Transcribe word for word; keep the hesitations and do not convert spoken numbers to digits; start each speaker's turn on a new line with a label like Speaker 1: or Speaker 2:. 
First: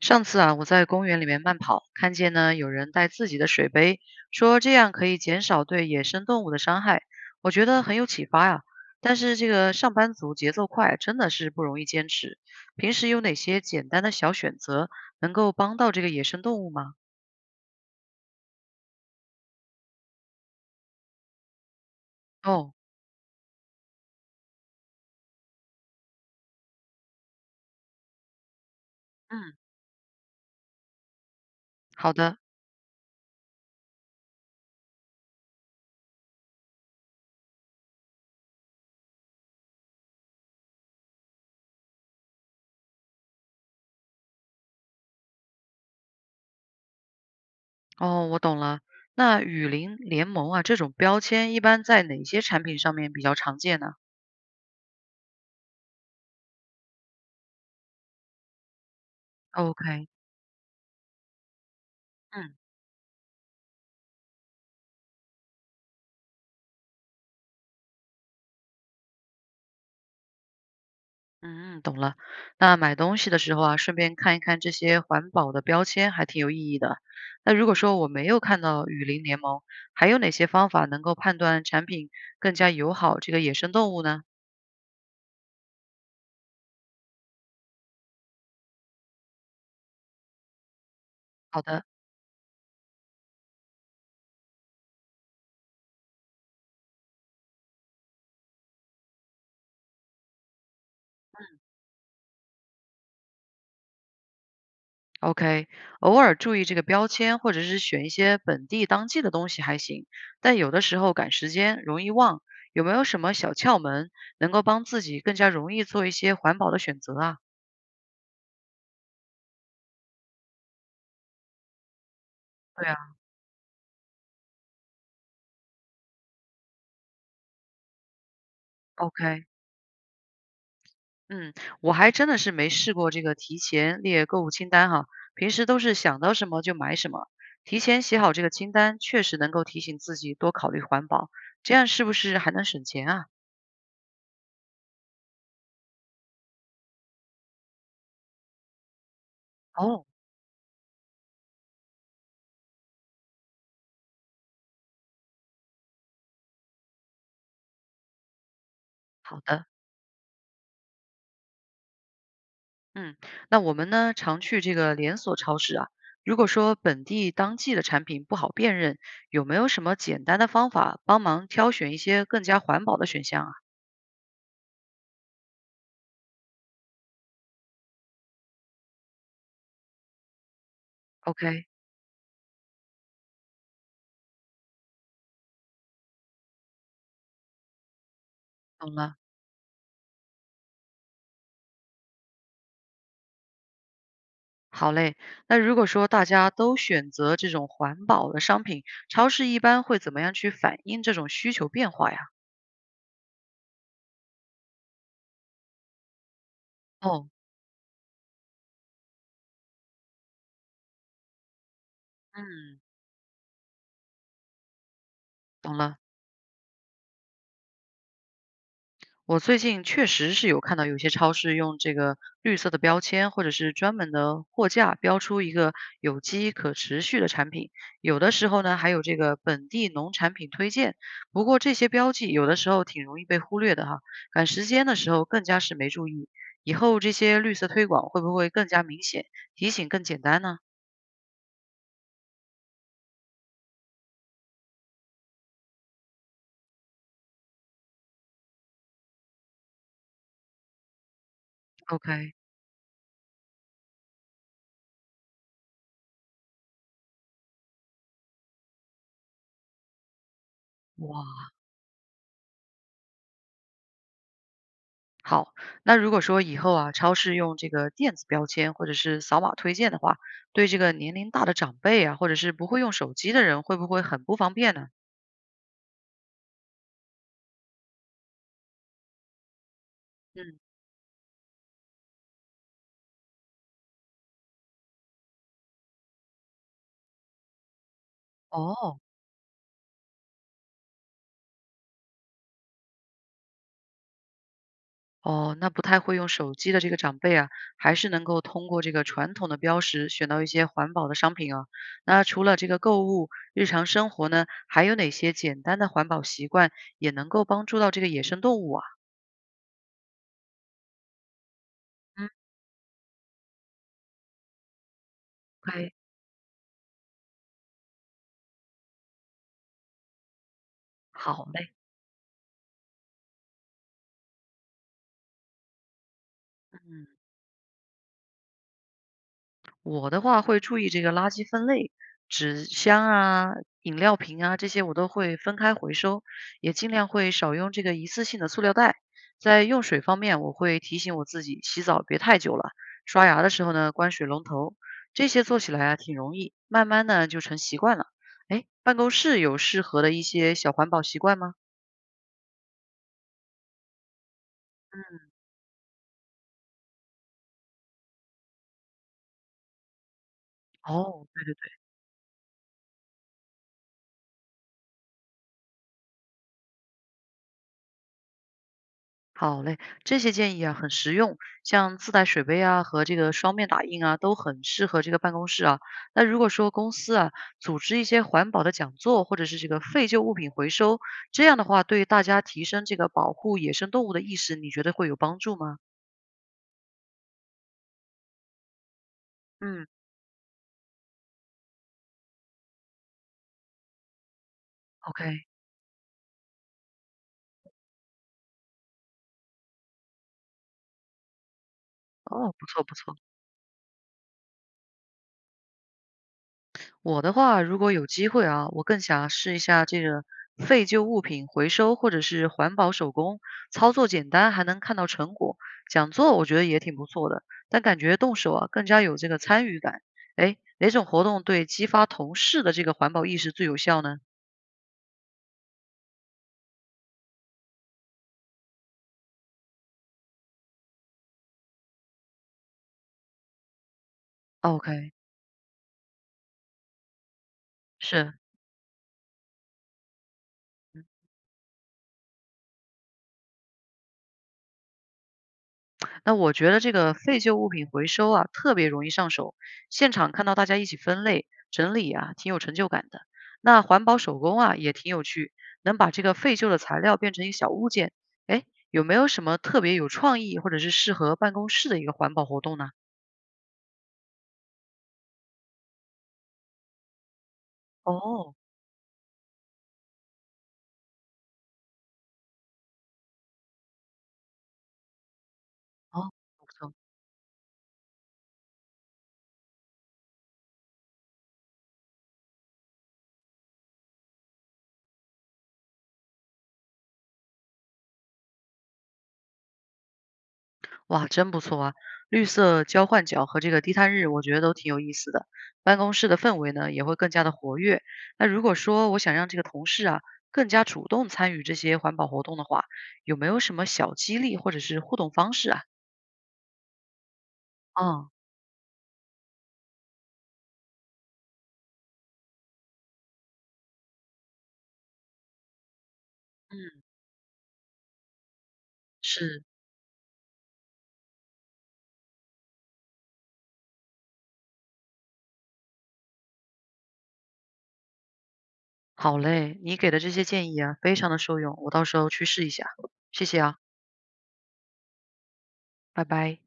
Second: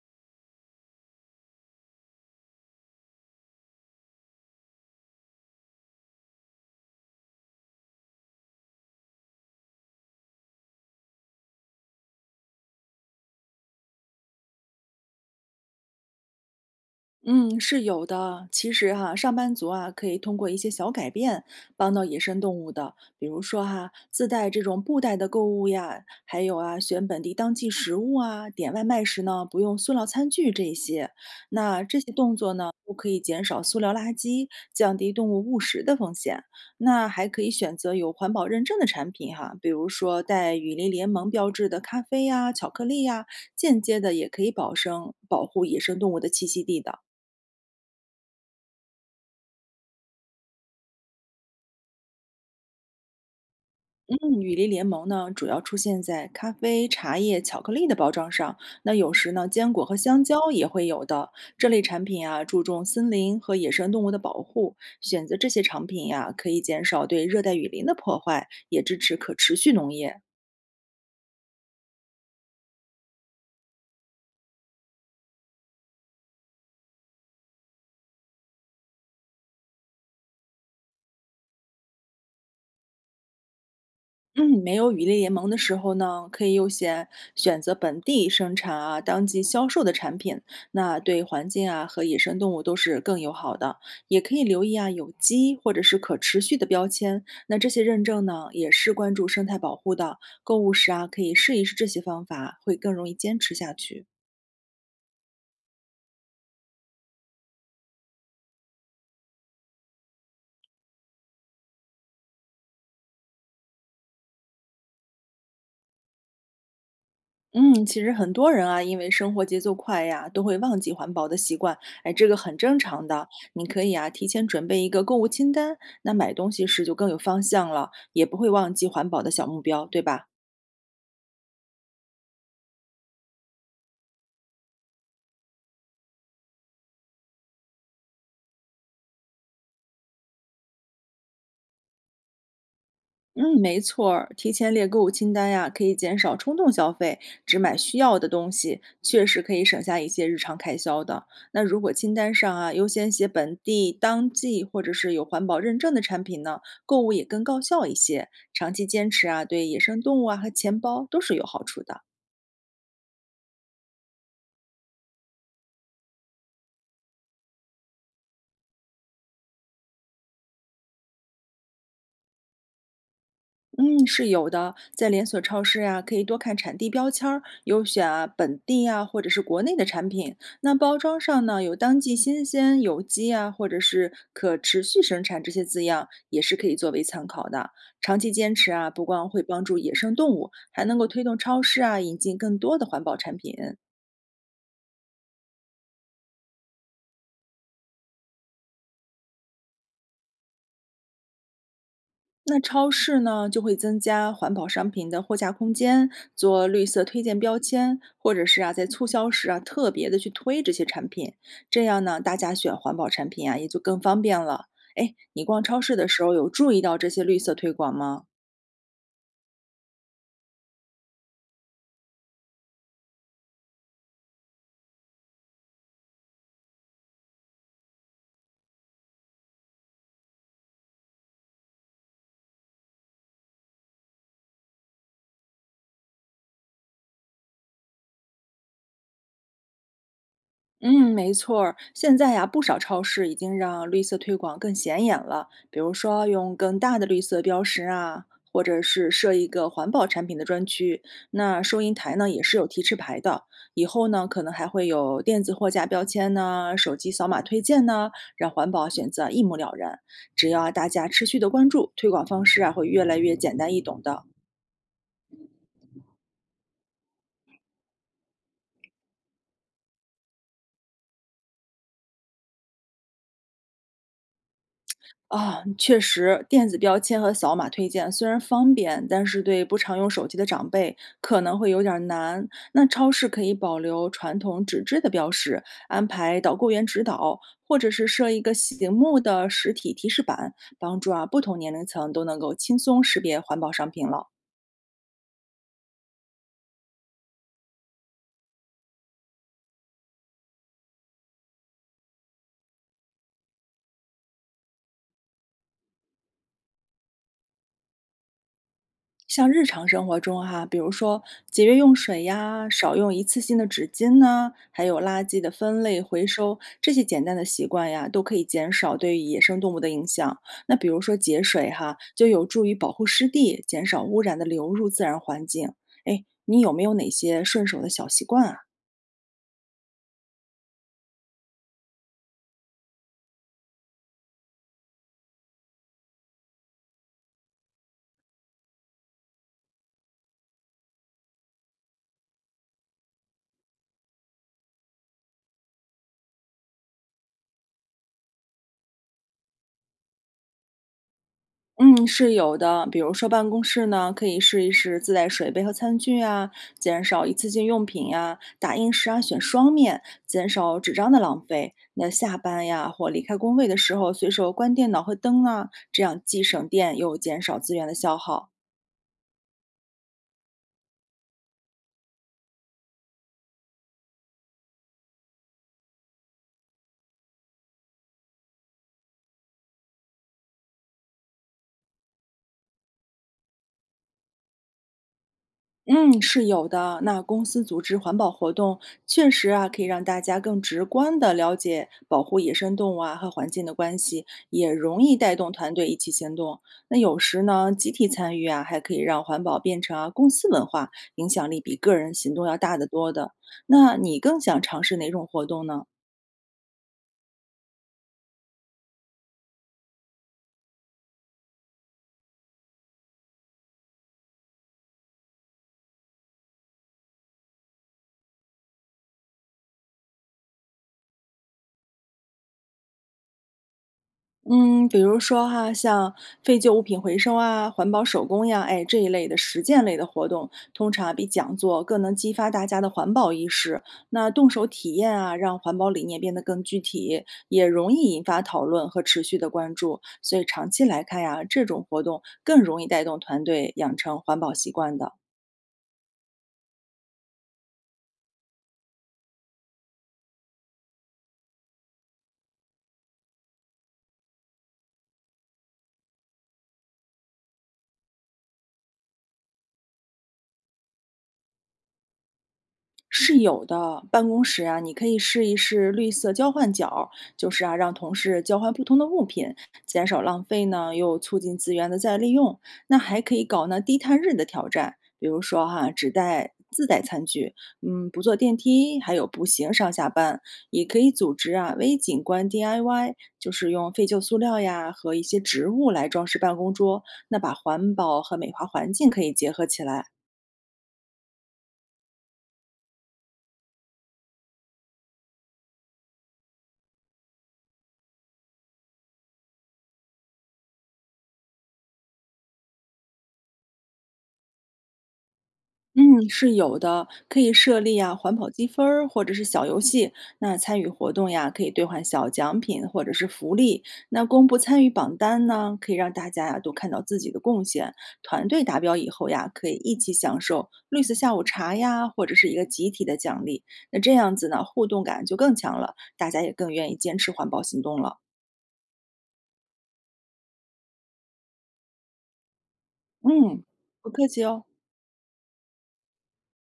Speaker 1: 上次啊，我在公园里面慢跑，看见呢有人带自己的水杯，说这样可以减少对野生动物的伤害，我觉得很有启发呀。但是这个上班族节奏快，真的是不容易坚持。平时有哪些简单的小选择能够帮到这个野生动物吗？
Speaker 2: 嗯，是有的。其实哈、上班族啊，可以通过一些小改变帮到野生动物
Speaker 1: 哦，
Speaker 2: 的，比如说哈、自带这种布袋的购物呀，还有啊，选本地当季食物啊，点外卖时呢，
Speaker 1: 嗯，
Speaker 2: 不用塑料餐具这些。那这些
Speaker 1: 好
Speaker 2: 动
Speaker 1: 的，
Speaker 2: 作呢，都可以减少塑料垃圾，降低动物误食的风险。那还可以选择有环保认证的产品哈、比如说带雨林联盟标志的咖啡呀、巧克力呀，间接的也可以保生保护野生动物的栖息地的。
Speaker 1: 哦，我懂了。那雨林联盟啊，这种标签一般在哪些产品上面比较常见呢
Speaker 2: 嗯，雨林联盟呢，主要出现在咖啡、茶叶、巧克力的包装上。那有时呢，坚果和
Speaker 1: ？OK，
Speaker 2: 香蕉也会有的。这类产品啊，
Speaker 1: 嗯。
Speaker 2: 注重森林和野生动物的保护。选择这些产品呀、可以减少对热带雨林的破坏，也支持可持续农业。
Speaker 1: 嗯，懂了。那买东西的时候啊，顺便看一看这些环保的标签，还挺有意义的。那如果说我没有看到雨林联盟，还有哪些方法能够判断产品更加友好这个野生动物呢？
Speaker 2: 嗯，没有羽猎联盟的时候呢，可以优先选择本地生产啊、当季销售的产品，那对环
Speaker 1: 好
Speaker 2: 境
Speaker 1: 的
Speaker 2: 啊和野生动物都是更友好的。也可以留意啊有机或者是可持续的标签，那这些认证呢也是关注生态保护的。购物时啊可以试一试这些方法，会更容易坚持下去。
Speaker 1: ，OK，偶尔注意这个标签，或者是选一些本地当季的东西还行，但有的时候赶时间容易忘。有没有什么小窍门能够帮自己更加容易做一些环保的选择啊？
Speaker 2: 嗯，其实很多人啊，因为生活节奏快呀，都会忘记环保的习惯，哎，这个很正
Speaker 1: 对
Speaker 2: 常
Speaker 1: 啊
Speaker 2: 的。你可以啊，提前准备一个购物清单，那买东西时就更有方向了，也不会忘记环保的小
Speaker 1: ，OK。
Speaker 2: 目标，对吧？
Speaker 1: 嗯，我还真的是没试过这个提前列购物清单哈，平时都是想到什么就买什么。提前写好这个清单，确实能够提醒自己多考虑环保，这样是不是还能省钱啊？
Speaker 2: 嗯，没错儿，提前列购物清单呀，可以减少冲动消费，只买需要的东西，确实可以省下
Speaker 1: 哦，
Speaker 2: 一些日常开销的。那如果清单上啊，优先写本地、当季或者是有环保认证的产品呢，购物也更高效一些。长期坚持
Speaker 1: 好
Speaker 2: 啊，对
Speaker 1: 的，
Speaker 2: 野生动物啊和钱包都是有好处的。
Speaker 1: 嗯，那我们呢，常去这个连锁超市啊，如果说本地当季的产品不好辨认，有没有什么简单的方法帮忙挑选一些更加环保的选项啊
Speaker 2: 嗯，是有的，在连锁超市呀、可以多看产地标签儿，优选啊本地啊或者是国内的产品。那包装上呢，
Speaker 1: ？OK，
Speaker 2: 有当季新鲜、有机啊，或者是可持续生产这些字样，也是可以作为参考的。长期坚持啊，
Speaker 1: 懂
Speaker 2: 不
Speaker 1: 了。
Speaker 2: 光会帮助野生动物，还能够推动超市啊引进更多的环保产品。
Speaker 1: 好嘞，那如果说大家都选择这种环保的商品，超市一般会怎么样去反映这种需求变化呀？
Speaker 2: 那超市呢，就会增加环保商品的货架空间，做绿色推
Speaker 1: 哦，
Speaker 2: 荐标签，或者是啊，在促销时啊，特别的去推这些产品，这样呢，大家选
Speaker 1: 嗯，
Speaker 2: 环保产品啊，也就更方便了。哎，你逛
Speaker 1: 懂
Speaker 2: 超市
Speaker 1: 了。
Speaker 2: 的时候有注意到这些绿色推广吗？
Speaker 1: 我最近确实是有看到有些超市用这个绿色的标签，或者是专门的货架标出一个有机可持续的产品，有的时候呢还有这个本地农产品推荐。不过这些标记有的时候挺容易被忽略的哈，赶时间的时候更加是没注意。以后这些绿色推广会不会更加明显，提醒更简单呢
Speaker 2: 嗯，没错儿。现在呀，不少超市已经让绿色推广更显眼了，比如说用更大的绿色标识啊，或者是设一个环保产品的专区。那收银台呢，
Speaker 1: ？OK，
Speaker 2: 也是有提示牌的。以后呢，可能还会有电子货架标签呢、手机扫码推荐呢，让环保选择一目了然。只要啊大家持续
Speaker 1: 哇。
Speaker 2: 的关注，推广方式啊，会越来越简单易懂的。
Speaker 1: 好，那如果说以后啊，超市用这个电子标签或者是扫码推荐的话，对这个年龄大的长辈啊，或者是不会用手机的人，会不会很不方便呢？
Speaker 2: 啊，确实，电子标签和扫码推荐虽然方便，但是对不常用手机的
Speaker 1: 嗯，
Speaker 2: 长辈可能会有点儿难。那超市可以保留传统纸质的标识，安排导购员指导，或者是设一个醒
Speaker 1: 哦
Speaker 2: 目的实体提示板，帮助啊不同年龄层都能够轻松识别环保商品了。
Speaker 1: 哦，那不太会用手机的这个长辈啊，还是能够通过这个传统的标识选到一些环保的商品啊。那除了这个购物，日常生活呢，还有哪些简单的环保习惯也能够帮助到这个野生动物啊？
Speaker 2: 像日常生活中哈，比如说节约用水
Speaker 1: 嗯
Speaker 2: 呀，少用一次性的纸巾呐，还有垃圾的分
Speaker 1: ，OK，
Speaker 2: 类回收，这些简单的习惯呀，都可以减少对野生动物的影响。那比如说节
Speaker 1: 好
Speaker 2: 水
Speaker 1: 嘞。
Speaker 2: 哈，就有助于保护湿地，减少污染的流入自然环境。哎，你有没有
Speaker 1: 嗯。
Speaker 2: 哪些顺手的小习惯啊？
Speaker 1: 我的话会注意这个垃圾分类，纸箱啊、饮料瓶啊这些我都会分开回收，也尽量会少用这个一次性的塑料袋。在用水方面，我会提醒我自己洗澡别太久了，刷牙的时候呢关水龙头，这些做起来啊挺容易，慢慢呢就成习惯了。哎，办公室有适合的一些小环保习惯吗？
Speaker 2: 嗯，是有的。比如说办公室呢，可以试一试自
Speaker 1: 嗯，
Speaker 2: 带水杯和餐具啊，减少一次性用品呀、打印时啊选双面，减少纸张的
Speaker 1: 哦。
Speaker 2: 浪费。那下班呀或离开工位的时候，随手关电脑和灯啊，这样既省电又减少资源的消耗。
Speaker 1: 好嘞，这些建议啊很实用，像自带水杯啊和这个双面打印啊都很适合这个办公室啊。那如果说公司啊组织一些环保的讲座，或者是这个废旧物品回收，这样的话对大家提升这个保护野生动物的意识，你觉得会有帮助吗？
Speaker 2: 嗯，是有的。那公司组织环保活动，确实啊，可以
Speaker 1: 嗯
Speaker 2: 让大家更直观的了解保护野生动物啊和环境的关系，也容易带
Speaker 1: ，OK，
Speaker 2: 动团队一起行动。那有时呢，集体参与啊，还可以让环保变成啊公司文化，影响力比个人行动
Speaker 1: 哦，
Speaker 2: 要
Speaker 1: 不
Speaker 2: 大
Speaker 1: 错
Speaker 2: 得
Speaker 1: 不
Speaker 2: 多
Speaker 1: 错。
Speaker 2: 的。那你更想尝试哪种活动呢？
Speaker 1: 我的话，如果有机会啊，我更想试一下这个废旧物品回收或者是环保手工，操作简单，还能看到成果。讲座我觉得也挺不错的，但感觉动手啊更加有这个参与感。哎，哪种活动对激发同事的这个环保意识最有效呢
Speaker 2: 嗯，比如说哈，像废旧物品回收啊、环保手工呀，哎，这一类的实践类的活动，通常比讲座更能激发大家的环保意识。那动手体验
Speaker 1: ？OK，
Speaker 2: 啊，让环保理念变得更具体，也容易引
Speaker 1: 是。
Speaker 2: 发讨论和持续的关注。所以长期来看呀，这种活动更容易带动团队养成环保习惯的。
Speaker 1: 那我觉得这个废旧物品回收啊，特别容易上手。现场看到大家一起分类整理啊，挺有成就感的。那环保手工啊，也挺有趣，能把这个废旧的材料变成一个小物件。哎，有没有什么特别有创意或者是适合办公室的一个环保活动呢？
Speaker 2: 是有的，办公室啊，你可以试一试绿色交换角，就是啊，让同事
Speaker 1: 哦，
Speaker 2: 交换不同的物品，减少浪费呢，又促进资源的再利用。那还可以搞呢低碳日的挑战，比如说哈、只
Speaker 1: 哦，
Speaker 2: 带
Speaker 1: 不
Speaker 2: 自
Speaker 1: 错。
Speaker 2: 带餐具，嗯，不坐电梯，还有步行上下班。也可以组织啊微景观 D I Y，就是用废旧塑料呀和一些植物来装饰办公桌，那把环保和美化环境可以结合起来。
Speaker 1: 哇，真不错啊！绿色交换角和这个低碳日，我觉得都挺有意思的。办公室的氛围呢，也会更加的活跃。那如果说我想让这个同事啊更加主动参与这些环保活动的话，有没有什么小激励或者是互动方式啊？
Speaker 2: 嗯，是有的，可以设立啊
Speaker 1: 哦，
Speaker 2: 环保积分儿或者是小游戏。那参与活动呀，可以兑换小奖品或者是福利。那公布参与榜单呢，可以让大家呀都看到
Speaker 1: 嗯，
Speaker 2: 自己的贡献。团队达标以后呀，
Speaker 1: 是，
Speaker 2: 可以一起享受绿色下午茶呀，或者是一个集体的奖励。那这样子呢，互动感就更强了，大家也更愿意坚持环保行动了。
Speaker 1: 好嘞，你给的这些建议啊，非常的受用，我到时候去试一下。谢谢
Speaker 2: 嗯，
Speaker 1: 啊，
Speaker 2: 不客气哦。
Speaker 1: 拜拜。